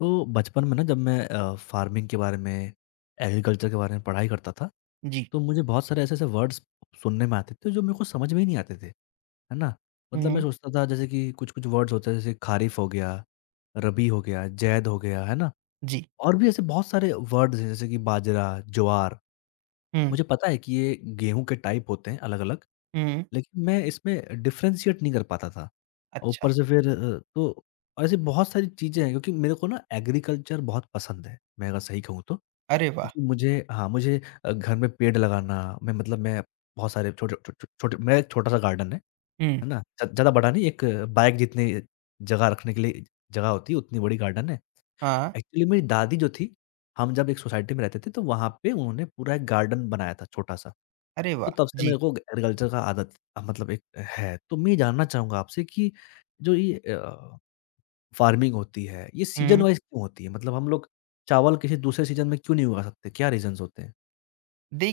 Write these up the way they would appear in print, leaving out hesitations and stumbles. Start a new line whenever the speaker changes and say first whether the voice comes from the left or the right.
left: तो बचपन में ना जब मैं फार्मिंग के बारे में, एग्रीकल्चर के बारे में पढ़ाई करता था,
right: जी।
left: तो मुझे बहुत सारे ऐसे-ऐसे वर्ड्स सुनने में आते थे जो मेरे को समझ में ही नहीं आते थे, है ना? मतलब मैं
right: हुँ,
left: सोचता था जैसे कि कुछ-कुछ वर्ड्स होते हैं जैसे ख़ारिफ़ हो गया, रबी हो गया, ज़ैद हो गया, है ना?
right: जी।
left: और भी ऐसे बहुत सारे वर्ड्स हैं जैसे कि बाजरा, ज्वार।
right: हुँ,
left: मुझे पता है कि ये गेहूँ के टाइप होते हैं अलग-अलग।
right: हुँ।
left: लेकिन मैं इसमें डिफ्रेंशिएट नहीं कर पाता था। और
right: अच्छा,
left: ऊपर से फिर तो ऐसी बहुत सारी चीज़ें हैं क्योंकि मेरे को ना एग्रीकल्चर बहुत पसंद है, मैं अगर सही कहूँ तो।
right: अरे वाह!
left: क्योंकि मुझे हाँ, मुझे घर में पेड़ लगाना मैं बहुत सारे छोटे छो छो छोटे मेरा एक छोटा-सा गार्डन
right: हुँ,
left: है ना? ज ज़्यादा बड़ा नहीं, एक बाइक जितनी जगह रखने के लिए जगह होती है, उतनी बड़ी गार्डन है।
right: हाँ,
left: एक्चुअली मेरी दादी जो थी, हम जब एक सोसाइटी में रहते थे, तो वहाँ पे उन्होंने पूरा एक गार्डन बनाया था छोटा-सा।
right: अरे वाह!
left: तो तब से
right: जी,
left: मेरे को एग्रीकल्चर का आदत मतलब एक है। तो मैं ये जानना चाहूँगा आपसे कि जो ये फार्मिंग होती है, ये सीज़न
right: हुँ।
left: वाइज़ क्यों होती है? मतलब हम लोग चावल किसी दूसरे सीज़न में क्यों नहीं उगा सकते? क्या रीज़न्स होते हैं?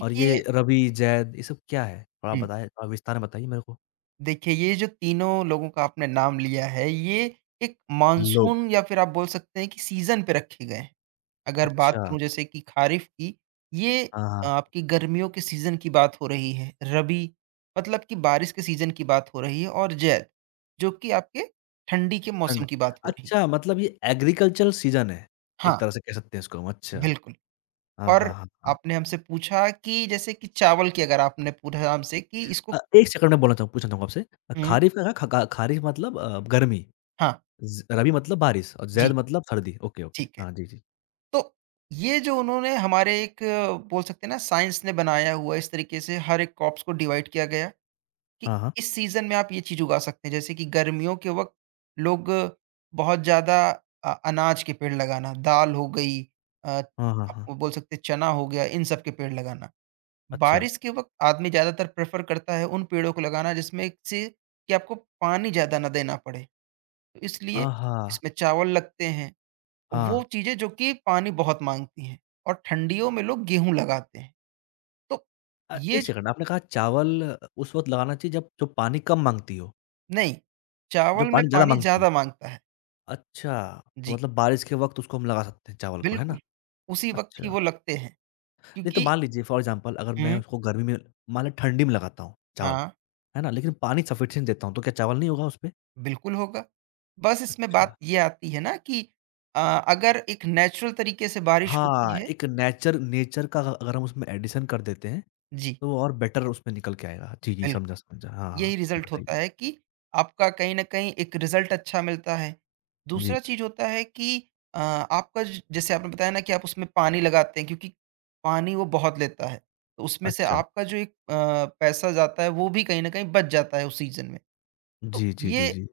left: और ये रबी, ज़ैद ये सब क्या है? थोड़ा
right: हुँ,
left: बताएँ विस्तार में बताइए मेरे को।
right: देखिए ये जो तीनों लोगों का आपने नाम लिया है, ये एक
left: लोग।
right: मानसून या फिर आप बोल सकते हैं कि सीज़न पे रखे गए हैं। अगर बात
left: अच्छा,
right: करूँ जैसे कि ख़ारिफ़ की, ये
left: हाँ,
right: आपकी गर्मियों के सीज़न की बात हो रही है, रबी मतलब कि बारिश के सीज़न की बात हो रही है और ज़ैद, जो कि आपके ठंडी के मौसम
left: ठंड।
right: की बात हो रही है।
left: अच्छा मतलब ये एग्रीकल्चरल सीज़न है, एक
right: हाँ,
left: तरह से कह सकते हैं इसको हम। अच्छा,
right: बिल्कुल।
left: हाँ,
right: और
left: हाँ, हाँ, हाँ।
right: आपने हमसे पूछा कि जैसे कि चावल की अगर आपने पूछा हमसे कि इसको
left: एक सेकंड मैं बोलना चाहूँ पूछना चाहूँगा आपसे
right: हुँ,
left: ख़ारिफ़ का ख ख ख़ारिफ़ मतलब गर्मी?
right: हाँ,
left: ज़ रबी मतलब बारिश और
right: जी,
left: ज़ैद मतलब सर्दी। Okay, okay.
right: ठीक है।
left: हाँ, जी, जी।
right: तो ये जो उन्होंने हमारे एक बोल सकते हैं ना साइंस ने बनाया हुआ इस तरीके से हर एक क्रॉप्स को डिवाइड किया गया कि
left: हाँ, हाँ।
right: इस सीज़न में आप ये चीज़ उगा सकते हैं। जैसे कि गर्मियों के वक़्त लोग बहुत ज़्यादा अनाज के पेड़ लगाना, दाल हो गई अ,
left: हाँ, हाँ,
right: आप
left: हाँ।
right: बोल सकते हैं चना हो गया, इन सब के पेड़ लगाना।
left: अच्छा।
right: बारिश के वक़्त आदमी ज़्यादातर प्रेफ़र करता है उन पेड़ों को लगाना जिसमें से कि आपको पानी ज़्यादा ना देना पड़े। तो इसलिए
left: आहा!
right: इसमें चावल लगते हैं, वो
left: हाँ।
right: चीज़ें जो कि पानी बहुत माँगती हैं और ठंडियों में लोग गेहूँ लगाते हैं। तो ये
left: 1
right: जो
left: सेकंड आपने कहा चावल उस वक़्त लगाना चाहिए जब जो पानी कम माँगती हो,
right: नहीं,
left: जो
right: चावल में
left: पानी ज़्यादा
right: पानी
left: माँगती हो।
right: ज़्यादा माँगता है।
left: अच्छा, तो
right: जी,
left: मतलब बारिश के वक़्त उसको हम लगा सकते हैं चावल को, है
right: बिल्कुल।
left: ना?
right: उसी वक़्त ही
left: अच्छा।
right: वो लगते हैं
left: नहीं तो
right: क्योंकि
left: मान लीजिए फॉर एग्ज़ाम्पल अगर मैं
right: हुँ,
left: उसको गर्मी में मान लें ठंडी में लगाता हूँ चावल,
right: हाँ,
left: है ना? लेकिन पानी सफिशिएंट देता हूँ, तो क्या चावल नहीं होगा उसपे?
right: बिल्कुल होगा। बस इसमें
left: अच्छा।
right: बात ये आती है ना कि अ, अगर एक नेचुरल तरीके से बारिश होती
left: हाँ,
right: है
left: एक नेचर नेचर का अगर हम उसमें एडिशन कर देते हैं
right: जी,
left: तो और बेटर उसमें निकल के आएगा। जी, जी,
right: बिल्कुल।
left: समझा, समझा। हाँ, हाँ,
right: यही रिज़ल्ट
left: बताइए।
right: होता है कि आपका कहीं न कहीं एक रिज़ल्ट अच्छा मिलता है। दूसरा
left: जी,
right: चीज़ होता है कि आपका ज जैसे आपने बताया ना कि आप उसमें पानी लगाते हैं क्योंकि पानी वो बहुत लेता है। तो उसमें से
left: अच्छा।
right: आपका जो एक पैसा जाता है वो भी कहीं न कहीं बच जाता है उस सीज़न में। तो
left: जी, जी, जी,
right: ये
left: जी।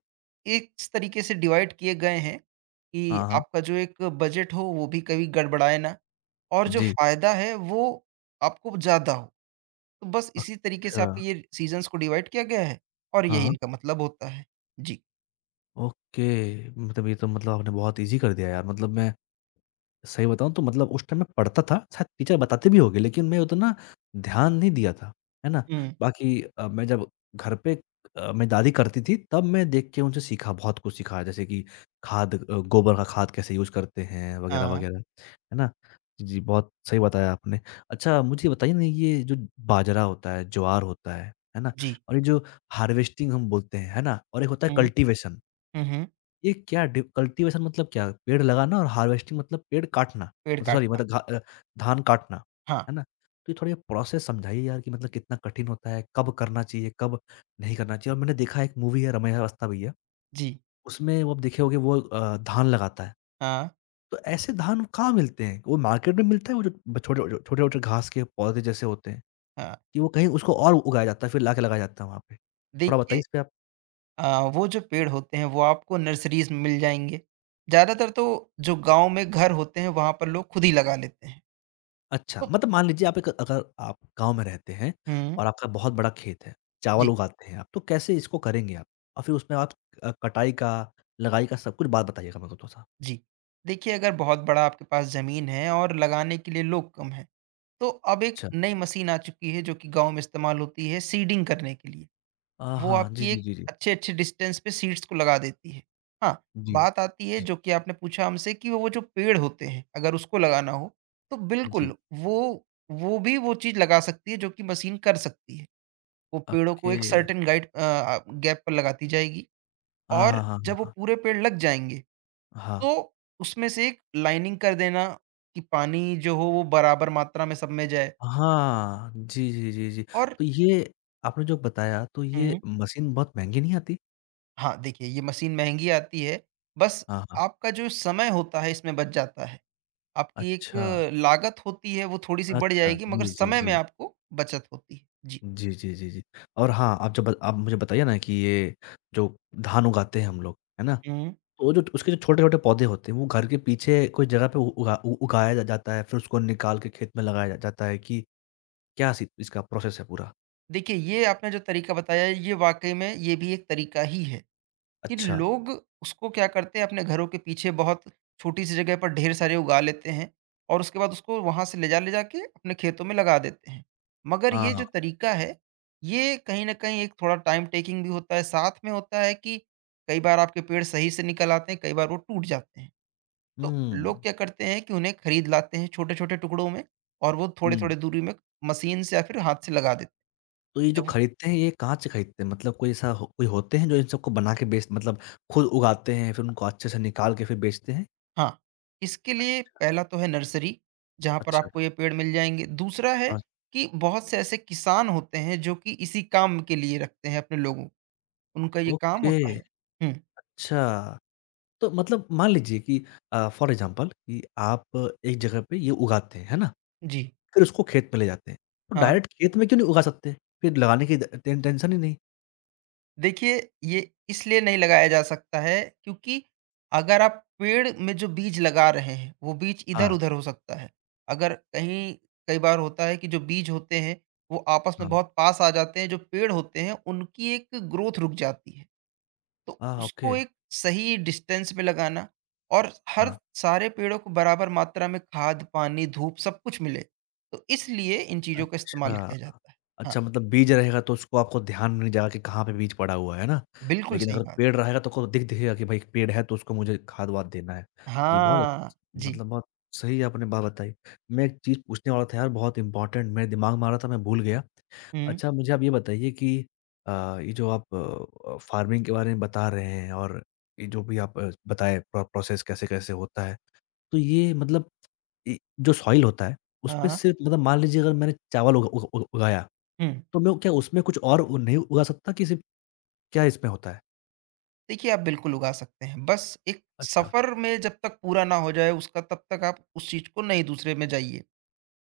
right: एक इस तरीके से डिवाइड किए गए हैं कि
left: हाँ, हाँ।
right: आपका जो एक बजट हो वो भी कभी गड़बड़ाए ना और जो
left: जी,
right: फ़ायदा है वो आपको ज़्यादा हो। तो बस इसी तरीके से
left: अच्छा।
right: आपके ये सीज़न्स को डिवाइड किया गया है और
left: हाँ,
right: यही
left: हाँ।
right: इनका मतलब होता है। जी।
left: ओके, मतलब ये तो मतलब आपने बहुत ईज़ी कर दिया यार। मतलब मैं सही बताऊँ तो मतलब उस टाइम मैं पढ़ता था, शायद टीचर बताते भी होंगे लेकिन मैं उतना ध्यान नहीं दिया था, है ना?
right: हुँ,
left: बाकी मैं जब घर पे मेरी दादी करती थी तब मैं देख के उनसे सीखा, बहुत कुछ सीखा जैसे कि खाद गोबर का खाद कैसे यूज़ करते हैं
right: हाँ,
left: वगैरह-वगैरह, है ना? जी, बहुत सही बताया आपने। अच्छा मुझे बताइए ना ये जो बाजरा होता है, ज्वार होता है ना?
right: जी।
left: और ये जो हार्वेस्टिंग हम बोलते हैं, है ना? और एक होता है
right: हुँ,
left: कल्टीवेशन
right: हुँ, हुँ।
left: ये क्या डि कल्टीवेशन मतलब क्या? पेड़ लगाना और हार्वेस्टिंग मतलब पेड़ काटना।
right: पेड़
left: मतलब सॉरी
right: काटना।
left: मतलब धान काटना,
right: हाँ,
left: है ना? तो ये थोड़ा ये प्रोसेस समझाइए यार कि मतलब कितना कठिन होता है, कब करना चाहिए, कब नहीं करना चाहिए? और मैंने देखा एक मूवी है रमैया अवस्था भैया,
right: जी।
left: उसमें वो आप देखे होंगे वो धान लगाता है।
right: हाँ,
left: तो ऐसे धान कहाँ मिलते हैं? वो मार्केट में मिलता है वो जो छोटे-छोटे घास के पौधे जैसे होते हैं,
right: हाँ।
left: कि वो कहीं उसको और उगाया जाता है फिर लाके लगाया जाता है वहाँ पे? थोड़ा बताइए
right: देखिए
left: इसपे आप?
right: वो जो पेड़ होते हैं वो आपको नर्सरीज़ में मिल जाएँगे। ज़्यादातर तो जो गाँव में घर होते हैं वहाँ पर लोग खुद ही लगा लेते हैं।
left: अच्छा,
right: तो
left: मतलब मान लीजिए आप एक अगर आप गाँव में रहते हैं
right: हुँ,
left: और आपका बहुत बड़ा खेत है,
right: जी,
left: चावल उगाते हैं आप, तो कैसे इसको करेंगे आप? और फिर उसमें आप कटाई का, लगाई का सब कुछ बात बताइएगा मेरे को थोड़ा-सा?
right: जी। देखिए अगर बहुत बड़ा आपके पास ज़मीन है और लगाने के लिए लोग कम हैं, तो अब एक
left: अच्छा।
right: नई मशीन आ चुकी है जो कि गाँव में इस्तेमाल होती है सीडिंग करने के लिए। वो
left: हाँ, जी,
right: आपकी
left: जी,
right: एक
left: जी, जी।
right: अच्छे-अच्छे डिस्टेंस पे सीड्स को लगा देती है। हाँ,
left: जी।
right: बात आती है
left: जी,
right: जो कि आपने पूछा हमसे कि वो जो पेड़ होते हैं, अगर उसको लगाना हो, तो
left: जी।
right: बिल्कुल वो वो भी वो चीज़ लगा सकती है जो कि मशीन कर सकती है। वो पेड़ों को
left: ओके।
right: एक सर्टेन गाइड गैप पर लगाती जाएगी
left: हाँ,
right: और
left: हाँ, हाँ,
right: जब वो
left: हाँ,
right: पूरे पेड़ लग जाएँगे,
left: हाँ।
right: तो उसमें से एक लाइनिंग कर देना कि पानी जो हो वो बराबर मात्रा में सब में जाए
left: हाँ, जी, जी, जी, जी।
right: और
left: तो ये आपने जो बताया तो
right: हुँ।
left: ये मशीन बहुत महँगी नहीं आती?
right: हाँ, देखिए ये मशीन महँगी आती है, बस
left: हाँ, हाँ।
right: आपका जो समय होता है इसमें बच जाता है। आपकी एक
left: अच्छा,
right: लागत होती है वो थोड़ी-सी बढ़
left: अच्छा।
right: जाएगी मगर
left: जी, जी,
right: समय में
left: जी।
right: आपको बचत होती है। जी।
left: जी, जी, जी, जी। और हाँ, आप जो ब आप मुझे बताइए ना कि ये जो धान उगाते हैं हम लोग, है ना? तो
right: हुँ।
left: वो जो उसके जो छोटे-छोटे पौधे होते हैं, वो घर के पीछे कोई जगह पे उ उगा उ उगाया जा जाता है, फिर उसको निकाल के खेत में लगाया जा जाता है कि क्या सी इसका प्रोसेस है पूरा?
right: देखिए, ये आपने जो तरीका बताया है ये वाक़ई में ये भी एक तरीका ही है। कि
left: अच्छा,
right: लोग उसको क्या करते हैं अपने घरों के पीछे बहुत छोटी सी जगह पर ढेर सारे उगा लेते हैं और उसके बाद उसको वहां से ले जाके अपने खेतों में लगा देते हैं मगर ये
left: हाँ।
right: जो तरीका है ये कहीं ना कहीं एक थोड़ा टाइम टेकिंग भी होता है साथ में होता है कि कई बार आपके पेड़ सही से निकल आते हैं कई बार वो टूट जाते हैं तो
left: हुँ,
right: लोग क्या करते हैं कि उन्हें खरीद लाते हैं छोटे छोटे टुकड़ों में और वो थोड़े
left: हुँ।
right: थोड़े दूरी में मशीन से या फिर हाथ से लगा देते
left: तो ये जो
right: हैं
left: खरीदते हैं, ये कहाँ से खरीदते हैं? मतलब कोई ऐसा हो कोई होते हैं जो इन सबको बना के बेच मतलब खुद उगाते हैं, फिर उनको अच्छे से निकाल के फिर बेचते हैं?
right: हाँ, इसके लिए पहला तो है नर्सरी, जहाँ पर
left: अच्छा।
right: आपको ये पेड़ मिल जाएँगे। दूसरा है
left: अ,
right: कि बहुत से ऐसे किसान होते हैं जो कि इसी काम के लिए रखते हैं अपने लोगों को। उनका ये काम
left: ओके,
right: होता है। हुँ,
left: अच्छा। तो मतलब मान लीजिए कि फॉर एग्जाम्पल कि आप एक जगह पे ये उगाते हैं, है ना?
right: जी,
left: फिर उसको खेत में ले जाते हैं, तो
right: हाँ।
left: डायरेक्ट खेत में क्यों नहीं उगा सकते? फिर लगाने की द टेन टेंशन ही नहीं।
right: देखिए, ये इसलिए नहीं लगाया जा सकता है क्योंकि अगर आप पेड़ में जो बीज लगा रहे हैं, वो बीज
left: हाँ,
right: इधर-उधर हो सकता है। अगर कहीं कई बार होता है कि जो बीज होते हैं, वो आपस में
left: हाँ।
right: बहुत पास आ जाते हैं, जो पेड़ होते हैं उनकी एक ग्रोथ रुक जाती है। तो
left: हाँ,
right: उसको
left: ओके।
right: एक सही डिस्टेंस पे लगाना और हर
left: हाँ।
right: सारे पेड़ों को बराबर मात्रा में खाद, पानी, धूप सब कुछ मिले। तो इसलिए इन चीज़ों का इस्तेमाल
left: अच्छा।
right: किया जाता है। हाँ,
left: अच्छा मतलब बीज रहेगा तो उसको आपको ध्यान में नहीं जाएगा कि कहाँ पे बीज पड़ा हुआ है ना?
right: बिल्कुल
left: लेकिन
right: सही
left: अगर
right: बात।
left: पेड़ रहेगा तो आपको दिखेगा कि भाई एक पेड़ है तो उसको मुझे खाद-वाद देना है। जी, बहुत
right: हाँ,
left: अच्छ
right: जी।
left: मतलब बहुत सही आपने बात बताई। मैं एक चीज़ पूछने वाला था यार बहुत इम्पोर्टेंट मेरे दिमाग में आ रहा था मैं भूल गया।
right: हुँ,
left: अच्छा मुझे आप ये बताइए कि ये जो आप फार्मिंग के बारे में बता रहे हैं और ये जो भी आप बताएँ प्रोसेस कैसे-कैसे होता है। तो ये मतलब जो सॉइल होता है, उसपे
right: हाँ,
left: सिर्फ़ मतलब मान लीजिए अगर मैंने चावल उग उग उग उगाया,
right: हुँ।
left: तो मैं क्या उसमें कुछ और उ नहीं उगा सकता कि सिर्फ़ क्या इसमें होता है?
right: देखिए आप बिल्कुल उगा सकते हैं। बस एक
left: अच्छा।
right: सफ़र में जब तक पूरा ना हो जाए उसका तब तक आप उस चीज़ को नहीं दूसरे में जाइए।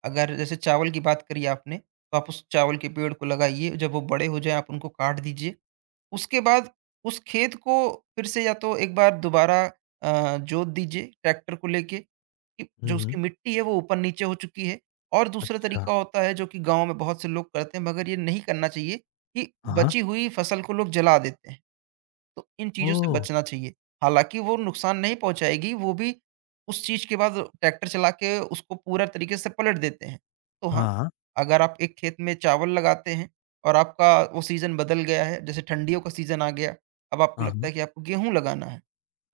right: अगर जैसे चावल की बात करी आपने, तो आप उस चावल के पेड़ को लगाइए, जब वो बड़े हो जाएँ आप उनको काट दीजिए। उसके बाद उस खेत को फिर से या तो एक बार दोबारा जोत दीजिए ट्रैक्टर को लेके कि
left: हुँ,
right: जो
left: हुँ।
right: उसकी मिट्टी है वो ऊपर नीचे हो चुकी है और दूसरा
left: अच्छा।
right: तरीका होता है जो कि गाँव में बहुत से लोग करते हैं मगर ये नहीं करना चाहिए कि
left: हाँ, हाँ।
right: बची हुई फसल को लोग जला देते हैं। तो इन चीज़ों से
left: ओह!
right: बचना चाहिए। हालाँकि वो नुकसान नहीं पहुँचाएगी, वो भी उस चीज़ के बाद ट्रैक्टर चला के उसको पूरा तरीके से पलट देते हैं। तो हाँ,
left: हाँ, हाँ।
right: अगर आप एक खेत में चावल लगाते हैं और आपका वो सीज़न बदल गया है, जैसे ठंडियों का सीज़न आ गया, अब आपको
left: हाँ,
right: लगता
left: हाँ।
right: है कि आपको गेहूँ लगाना है,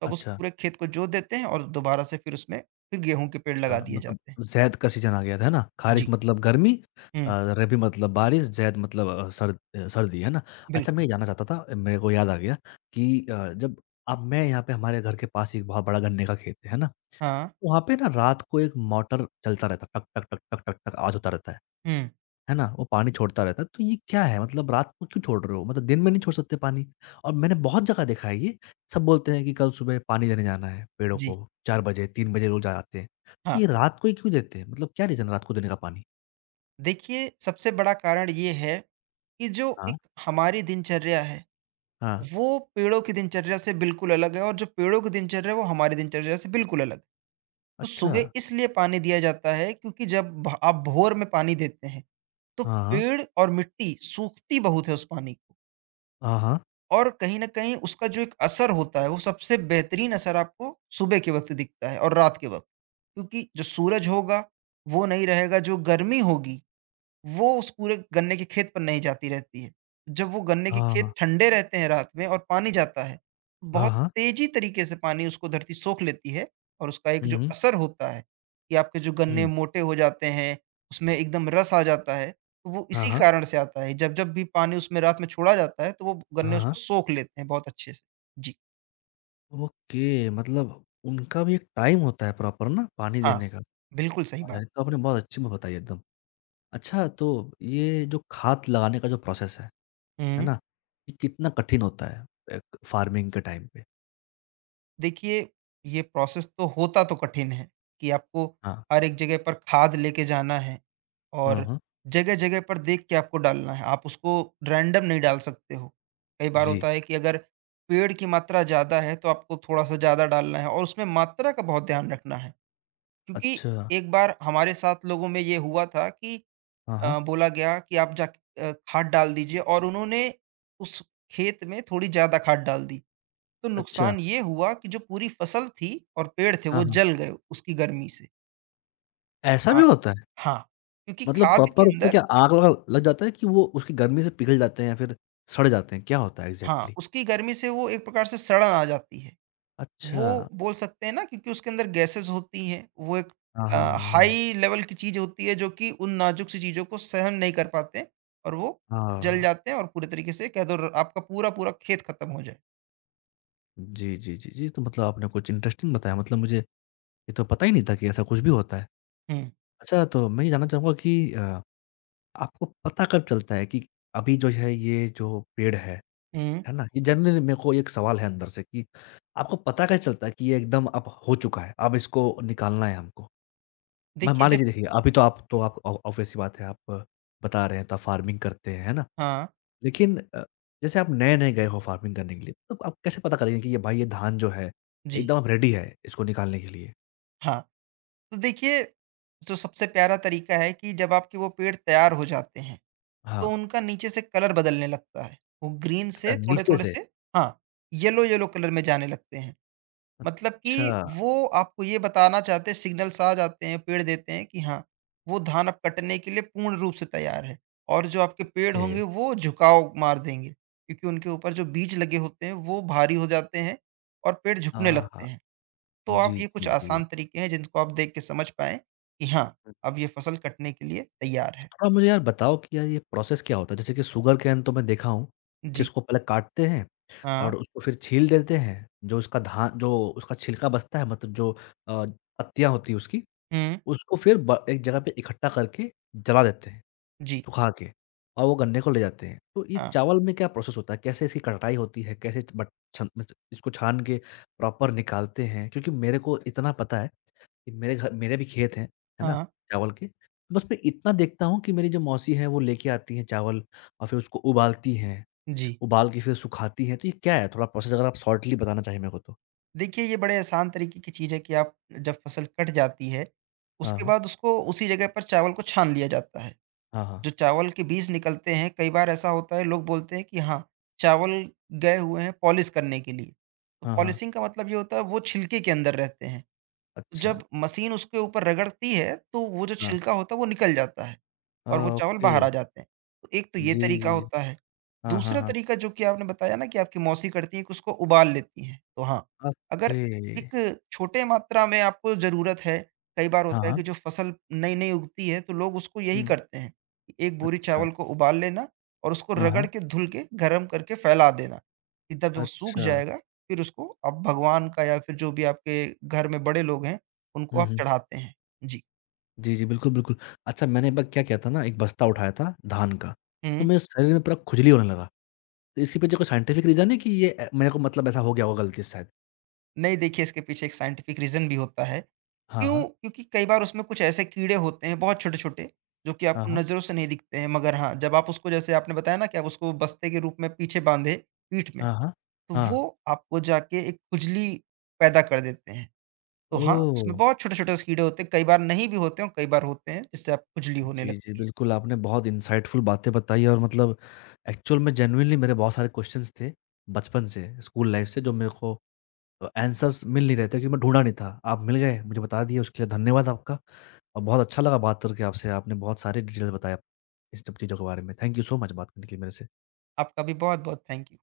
right: तो आप उस
left: अच्छा,
right: पूरे खेत को जोत देते हैं और दोबारा से फिर उसमें फिर गेहूँ के पेड़ लगा
left: अच्छा।
right: दिए
left: मतलब
right: जाते हैं।
left: ज़ैद का सीज़न आ गया था, है ना?
right: जी।
left: ख़ारिफ़ मतलब गर्मी अ,
right: हुँ,
left: रबी मतलब बारिश, ज़ैद मतलब सर्दी, है ना? अच्छा
right: बिल्कुल।
left: मैं ये जानना चाहता था, मेरे को याद आ गया कि जब अब मैं यहाँ पे हमारे घर के पास ही एक बहुत बड़ा गन्ने का खेत है ना?
right: हाँ।
left: वहाँ पे ना रात को एक मोटर चलता रहता है, टक, टक, टक, टक, टक आवाज़ होता रहता
right: हुँ,
left: है ना? वो पानी छोड़ता रहता है, तो ये क्या है? मतलब रात को क्यों छोड़ रहे हो? मतलब दिन में नहीं छोड़ सकते पानी? और मैंने बहुत जगह देखा है ये, सब बोलते हैं कि कल सुबह पानी देने जाना है पेड़ों
right: जी,
left: को, 4 बजे, 3 बजे रोज़ आते हैं, तो
right: हाँ।
left: ये रात को ही क्यों देते हैं? मतलब क्या रीज़न है रात को देने का पानी?
right: देखिए, सबसे बड़ा कारण ये है कि जो
left: हाँ,
right: एक हमारी दिनचर्या है
left: हाँ,
right: वो पेड़ों की दिनचर्या से बिल्कुल अलग है और जो पेड़ों की दिनचर्या है वो हमारी दिनचर्या से बिल्कुल अलग। है। तो
left: अच्छा,
right: सुबह इसलिए पानी दिया जाता है क्योंकि जब भ आप भोर में पानी देते हैं तो
left: हाँ, हाँ,
right: पेड़ और मिट्टी सूखती बहुत है उस पानी को
left: हाँ, हाँ,
right: और कहीं न कहीं उसका जो एक असर होता है वो सबसे बेहतरीन असर आपको सुबह के वक़्त दिखता है और रात के वक़्त। क्योंकि जो सूरज होगा वो नहीं रहेगा, जो गर्मी होगी वो उस पूरे गन्ने के खेत पर नहीं जाती रहती है। जब वो गन्ने के
left: हाँ, हाँ,
right: खेत ठंडे रहते हैं रात में और पानी जाता है,
left: हाँ,
right: बहुत
left: हाँ,
right: तेज़ी तरीके से पानी उसको धरती सोख लेती है और उसका एक जो
left: हुँ,
right: असर होता है कि आपके जो गन्ने
left: हुँ,
right: मोटे हो जाते हैं, उसमें एकदम रस आ जाता है, तो वो
left: हाँ,
right: इसी
left: हाँ,
right: कारण से आता है। जब-जब भी पानी उसमें रात में छोड़ा जाता है, तो वो गन्ने
left: हाँ, हाँ,
right: उसको सोख लेते हैं बहुत अच्छे से। जी,
left: ओके, मतलब उनका भी एक टाइम होता है प्रॉपर ना पानी
right: हाँ,
left: देने का?
right: बिल्कुल सही
left: यार,
right: बात।
left: ये तो आपने बहुत अच्छी बात बताई एकदम। अच्छा तो ये जो खाद लगाने का जो प्रोसेस है
right: हुँ।
left: ना? ये कितना कठिन होता है एक फार्मिंग के टाइम पे?
right: देखिए, ये प्रोसेस तो होता तो कठिन है कि आपको
left: हाँ।
right: हर एक जगह पर खाद लेके जाना है
left: हुँ,
right: और
left: हुँ।
right: जगह-जगह पर देख के आपको डालना है। आप उसको रैंडम नहीं डाल सकते हो। कई बार
left: जी।
right: होता है कि अगर पेड़ की मात्रा ज़्यादा है, तो आपको थोड़ा-सा ज़्यादा डालना है और उसमें मात्रा का बहुत ध्यान रखना है। क्योंकि
left: अच्छा।
right: एक बार हमारे साथ लोगों में ये हुआ था कि
left: हाँ, हाँ।
right: बोला गया कि आप खाद डाल दीजिए और उन्होंने उस खेत में थोड़ी ज़्यादा खाद डाल दी। तो
left: अच्छा।
right: नुकसान ये हुआ कि जो पूरी फसल थी और पेड़ थे
left: हाँ,
right: वो
left: हाँ।
right: जल गए उसकी गर्मी से।
left: ऐसा
right: हाँ,
left: भी होता है?
right: हाँ, क्योंकि
left: मतलब
right: खाद के
left: प्रॉपर उसमें
right: अंदर
left: क्या आग लगा लग जाता है कि वो उसकी गर्मी से पिघल जाते हैं या फिर सड़ जाते हैं? क्या होता है
right: हाँ,
left: एग्ज़ैक्टली?
right: उसकी गर्मी से वो एक प्रकार से सड़न आ जाती है। वो
left: अच्छा।
right: बोल सकते हैं ना क्योंकि उसके अंदर गैसेज़ होती हैं, वो एक
left: हाँ, हाँ, हाँ, हाँ।
right: हाई लेवल की चीज़ होती है जो कि उन नाज़ुक सी चीज़ों को सहन नहीं कर पाते और वो जल
left: हाँ।
right: जाते हैं और पूरे तरीके से कह दो र आपका पूरा-पूरा खेत खत्म हो जाए।
left: जी, जी, जी, जी। तो मतलब आपने कुछ इंटरेस्टिंग बताया मतलब मुझे ये तो पता ही नहीं था कि ऐसा कुछ भी होता है।
right: हुँ,
left: अच्छा तो मैं ये जानना चाहूँगा कि अ आपको पता कब चलता है कि अभी जो है ये जो पेड़
right: हुँ।
left: है ना? ये जनरली मेरे को एक सवाल है अंदर से कि आपको पता कैसे चलता है कि ये एकदम अब हो चुका है, अब इसको निकालना है हमको? मैं
right: देखिए
left: मान
right: जब
left: लीजिए देखिए अभी तो आप ऑ ऑब्वियस सी बात है आप बता रहे हैं तो आप फार्मिंग करते हैं, है ना?
right: हाँ,
left: लेकिन जैसे आप नए-नए गए हो फार्मिंग करने के लिए, तो आप कैसे पता करेंगे कि ये भाई ये धान जो है
right: जी,
left: एकदम अब रेडी है इसको निकालने के लिए?
right: हाँ। तो देखिए, जो सबसे प्यारा तरीका है कि जब आपके वो पेड़ तैयार हो जाते हैं, तो
left: हाँ,
right: उनका नीचे से कलर बदलने लगता है। वो ग्रीन
left: अच्छा
right: से
left: नीचे
right: थोड़े-थोड़े
left: से।
right: से हाँ, येलो-येलो कलर में जाने लगते हैं। मतलब
left: अच्छा,
right: कि वो आपको ये बताना चाहते हैं सिग्नल्स आ जाते हैं, पेड़ देते हैं कि हाँ, वो धान अब कटने के लिए पूर्ण रूप से तैयार है। और जो आपके पेड़ होंगे
left: ये।
right: वो झुकाव मार देंगे, क्योंकि उनके ऊपर जो बीज लगे होते हैं वो भारी हो जाते हैं और पेड़ झुकने
left: हाँ, हाँ।
right: लगते हैं। तो आप
left: जी,
right: ये कुछ
left: जी, जी।
right: आसान तरीके हैं जिनको आप देख के समझ पाएँ कि हाँ,
left: हुँ।
right: अब ये फ़सल कटने के लिए तैयार है।
left: आप मुझे यार बताओ कि यार ये प्रोसेस क्या होता है? जैसे कि शुगर केन तो मैं देखा हूँ कि
right: जी।
left: उसको पहले काटते हैं
right: हाँ।
left: और उसको फिर छील देते हैं। जो उसका छिलका बचता है मतलब जो पत्तियाँ होती हैं उसकी,
right: हुँ।
left: उसको फिर ब एक जगह पे इकट्ठा करके जला देते हैं,
right: जी।
left: सुखा के और वो गन्ने को ले जाते हैं। तो ये
right: हाँ।
left: चावल में क्या प्रोसेस होता है? कैसे इसकी कटाई होती है? कैसे बट छन मतलब इसको छान के प्रॉपर निकालते हैं? क्योंकि मेरे को इतना पता है कि मेरे भी खेत हैं, है ना?
right: हाँ।
left: चावल के। तो बस मैं इतना देखता हूँ कि मेरी जो मौसी हैं वो लेके आती हैं चावल और फिर उसको उबालती हैं,
right: जी।
left: उबाल के फिर सुखाती हैं, तो ये क्या है? थोड़ा प्रोसेस अगर आप शॉर्टली बताना चाहिए मेरे को तो।
right: देखिए ये बड़े आसान तरीके की चीज़ है कि आप जब फ़सल कट जाती है,
left: हाँ,
right: उसके
left: हाँ।
right: बाद उसको उसी जगह पर चावल को छान लिया जाता है।
left: हाँ, हाँ।
right: जो चावल के बीज निकलते हैं, कई बार ऐसा होता है लोग बोलते हैं कि हाँ, चावल गए हुए हैं पॉलिश करने के लिए। तो
left: हाँ, हाँ।
right: पॉलिशिंग का मतलब ये होता है वो छिलके के अंदर रहते हैं।
left: अच्छा।
right: जब मशीन उसके ऊपर रगड़ती है, तो वो जो
left: हाँ।
right: छिलका होता है वो निकल जाता है
left: आ,
right: और वो चावल
left: ओके।
right: बाहर आ जाते हैं। तो एक तो ये
left: जी, जी,
right: तरीका
left: जी।
right: होता है।
left: हाँ, हाँ,
right: दूसरा
left: हाँ।
right: तरीका जो कि आपने बताया ना कि आपकी मौसी करती हैं कि उसको उबाल लेती हैं। तो हाँ,
left: ओके।
right: अगर एक छोटे मात्रा में आपको ज़रूरत है, कई बार
left: हाँ,
right: होता है
left: हाँ।
right: कि जो फसल नई-नई उगती है तो लोग उसको यही
left: हुँ।
right: करते हैं, कि एक बोरी
left: अच्छा।
right: चावल को उबाल लेना और उसको
left: हाँ,
right: रगड़
left: हाँ।
right: के, धुल के, गरम करके फैला देना, कि तब जब वो सूख
left: अच्छा।
right: जाएगा, फिर उसको आप भगवान का या फिर जो भी आपके घर में बड़े लोग हैं उनको
left: हुँ,
right: आप
left: हुँ।
right: चढ़ाते हैं। जी।
left: जी, जी। बिल्कुल, बिल्कुल। अच्छा मैंने एक बार क्या किया था ना, एक बस्ता उठाया था धान का, तो
right: हुँ।
left: मेरे शरीर में पूरा खुजली होने लगा। तो इसके पीछे कोई साइंटिफिक रीज़न है कि ये मेरे को मतलब ऐसा हो गया होगा गलती से शायद?
right: नहीं देखिए इसके पीछे एक साइंटिफिक रीज़न भी होता है।
left: हाँ, हाँ।
right: क्यों? क्योंकि कई बार उसमें कुछ ऐसे कीड़े होते हैं बहुत छोटे-छोटे, जो कि
left: हाँ,
right: आपको
left: हाँ।
right: नज़रों से नहीं दिखते हैं मगर हाँ, जब आप उसको जैसे आपने बताया ना कि आप उसको बस्ते के रूप में पीछे बाँधे पीठ में,
left: हाँ, हाँ।
right: तो
left: हाँ।
right: वो आपको जाके एक खुजली पैदा कर देते हैं। तो हाँ,
left: ओह!
right: उसमें बहुत छोटे-छोटे से कीड़े होते हैं, कई बार नहीं भी होते हैं और कई बार होते हैं जिससे आपको खुजली होने
left: जी, जी,
right: लगती है।
left: बिल्कुल आपने बहुत इनसाइटफुल बातें बताई और मतलब एक्चुअल में जेनुइनली मेरे बहुत सारे क्वेश्चन्स थे बचपन से, स्कूल लाइफ़ से जो मेरे को आंसर्स मिल नहीं रहे थे क्योंकि मैं ढूँढा नहीं था। आप मिल गए, मुझे बता दिए उसके लिए धन्यवाद आपका और बहुत अच्छा लगा बात करके आपसे। आपने बहुत सारी डिटेल बताया इस सब चीज़ों के बारे में। थैंक यू सो मच बात करने के लिए मेरे से।
right: आपका भी बहुत-बहुत थैंक यू।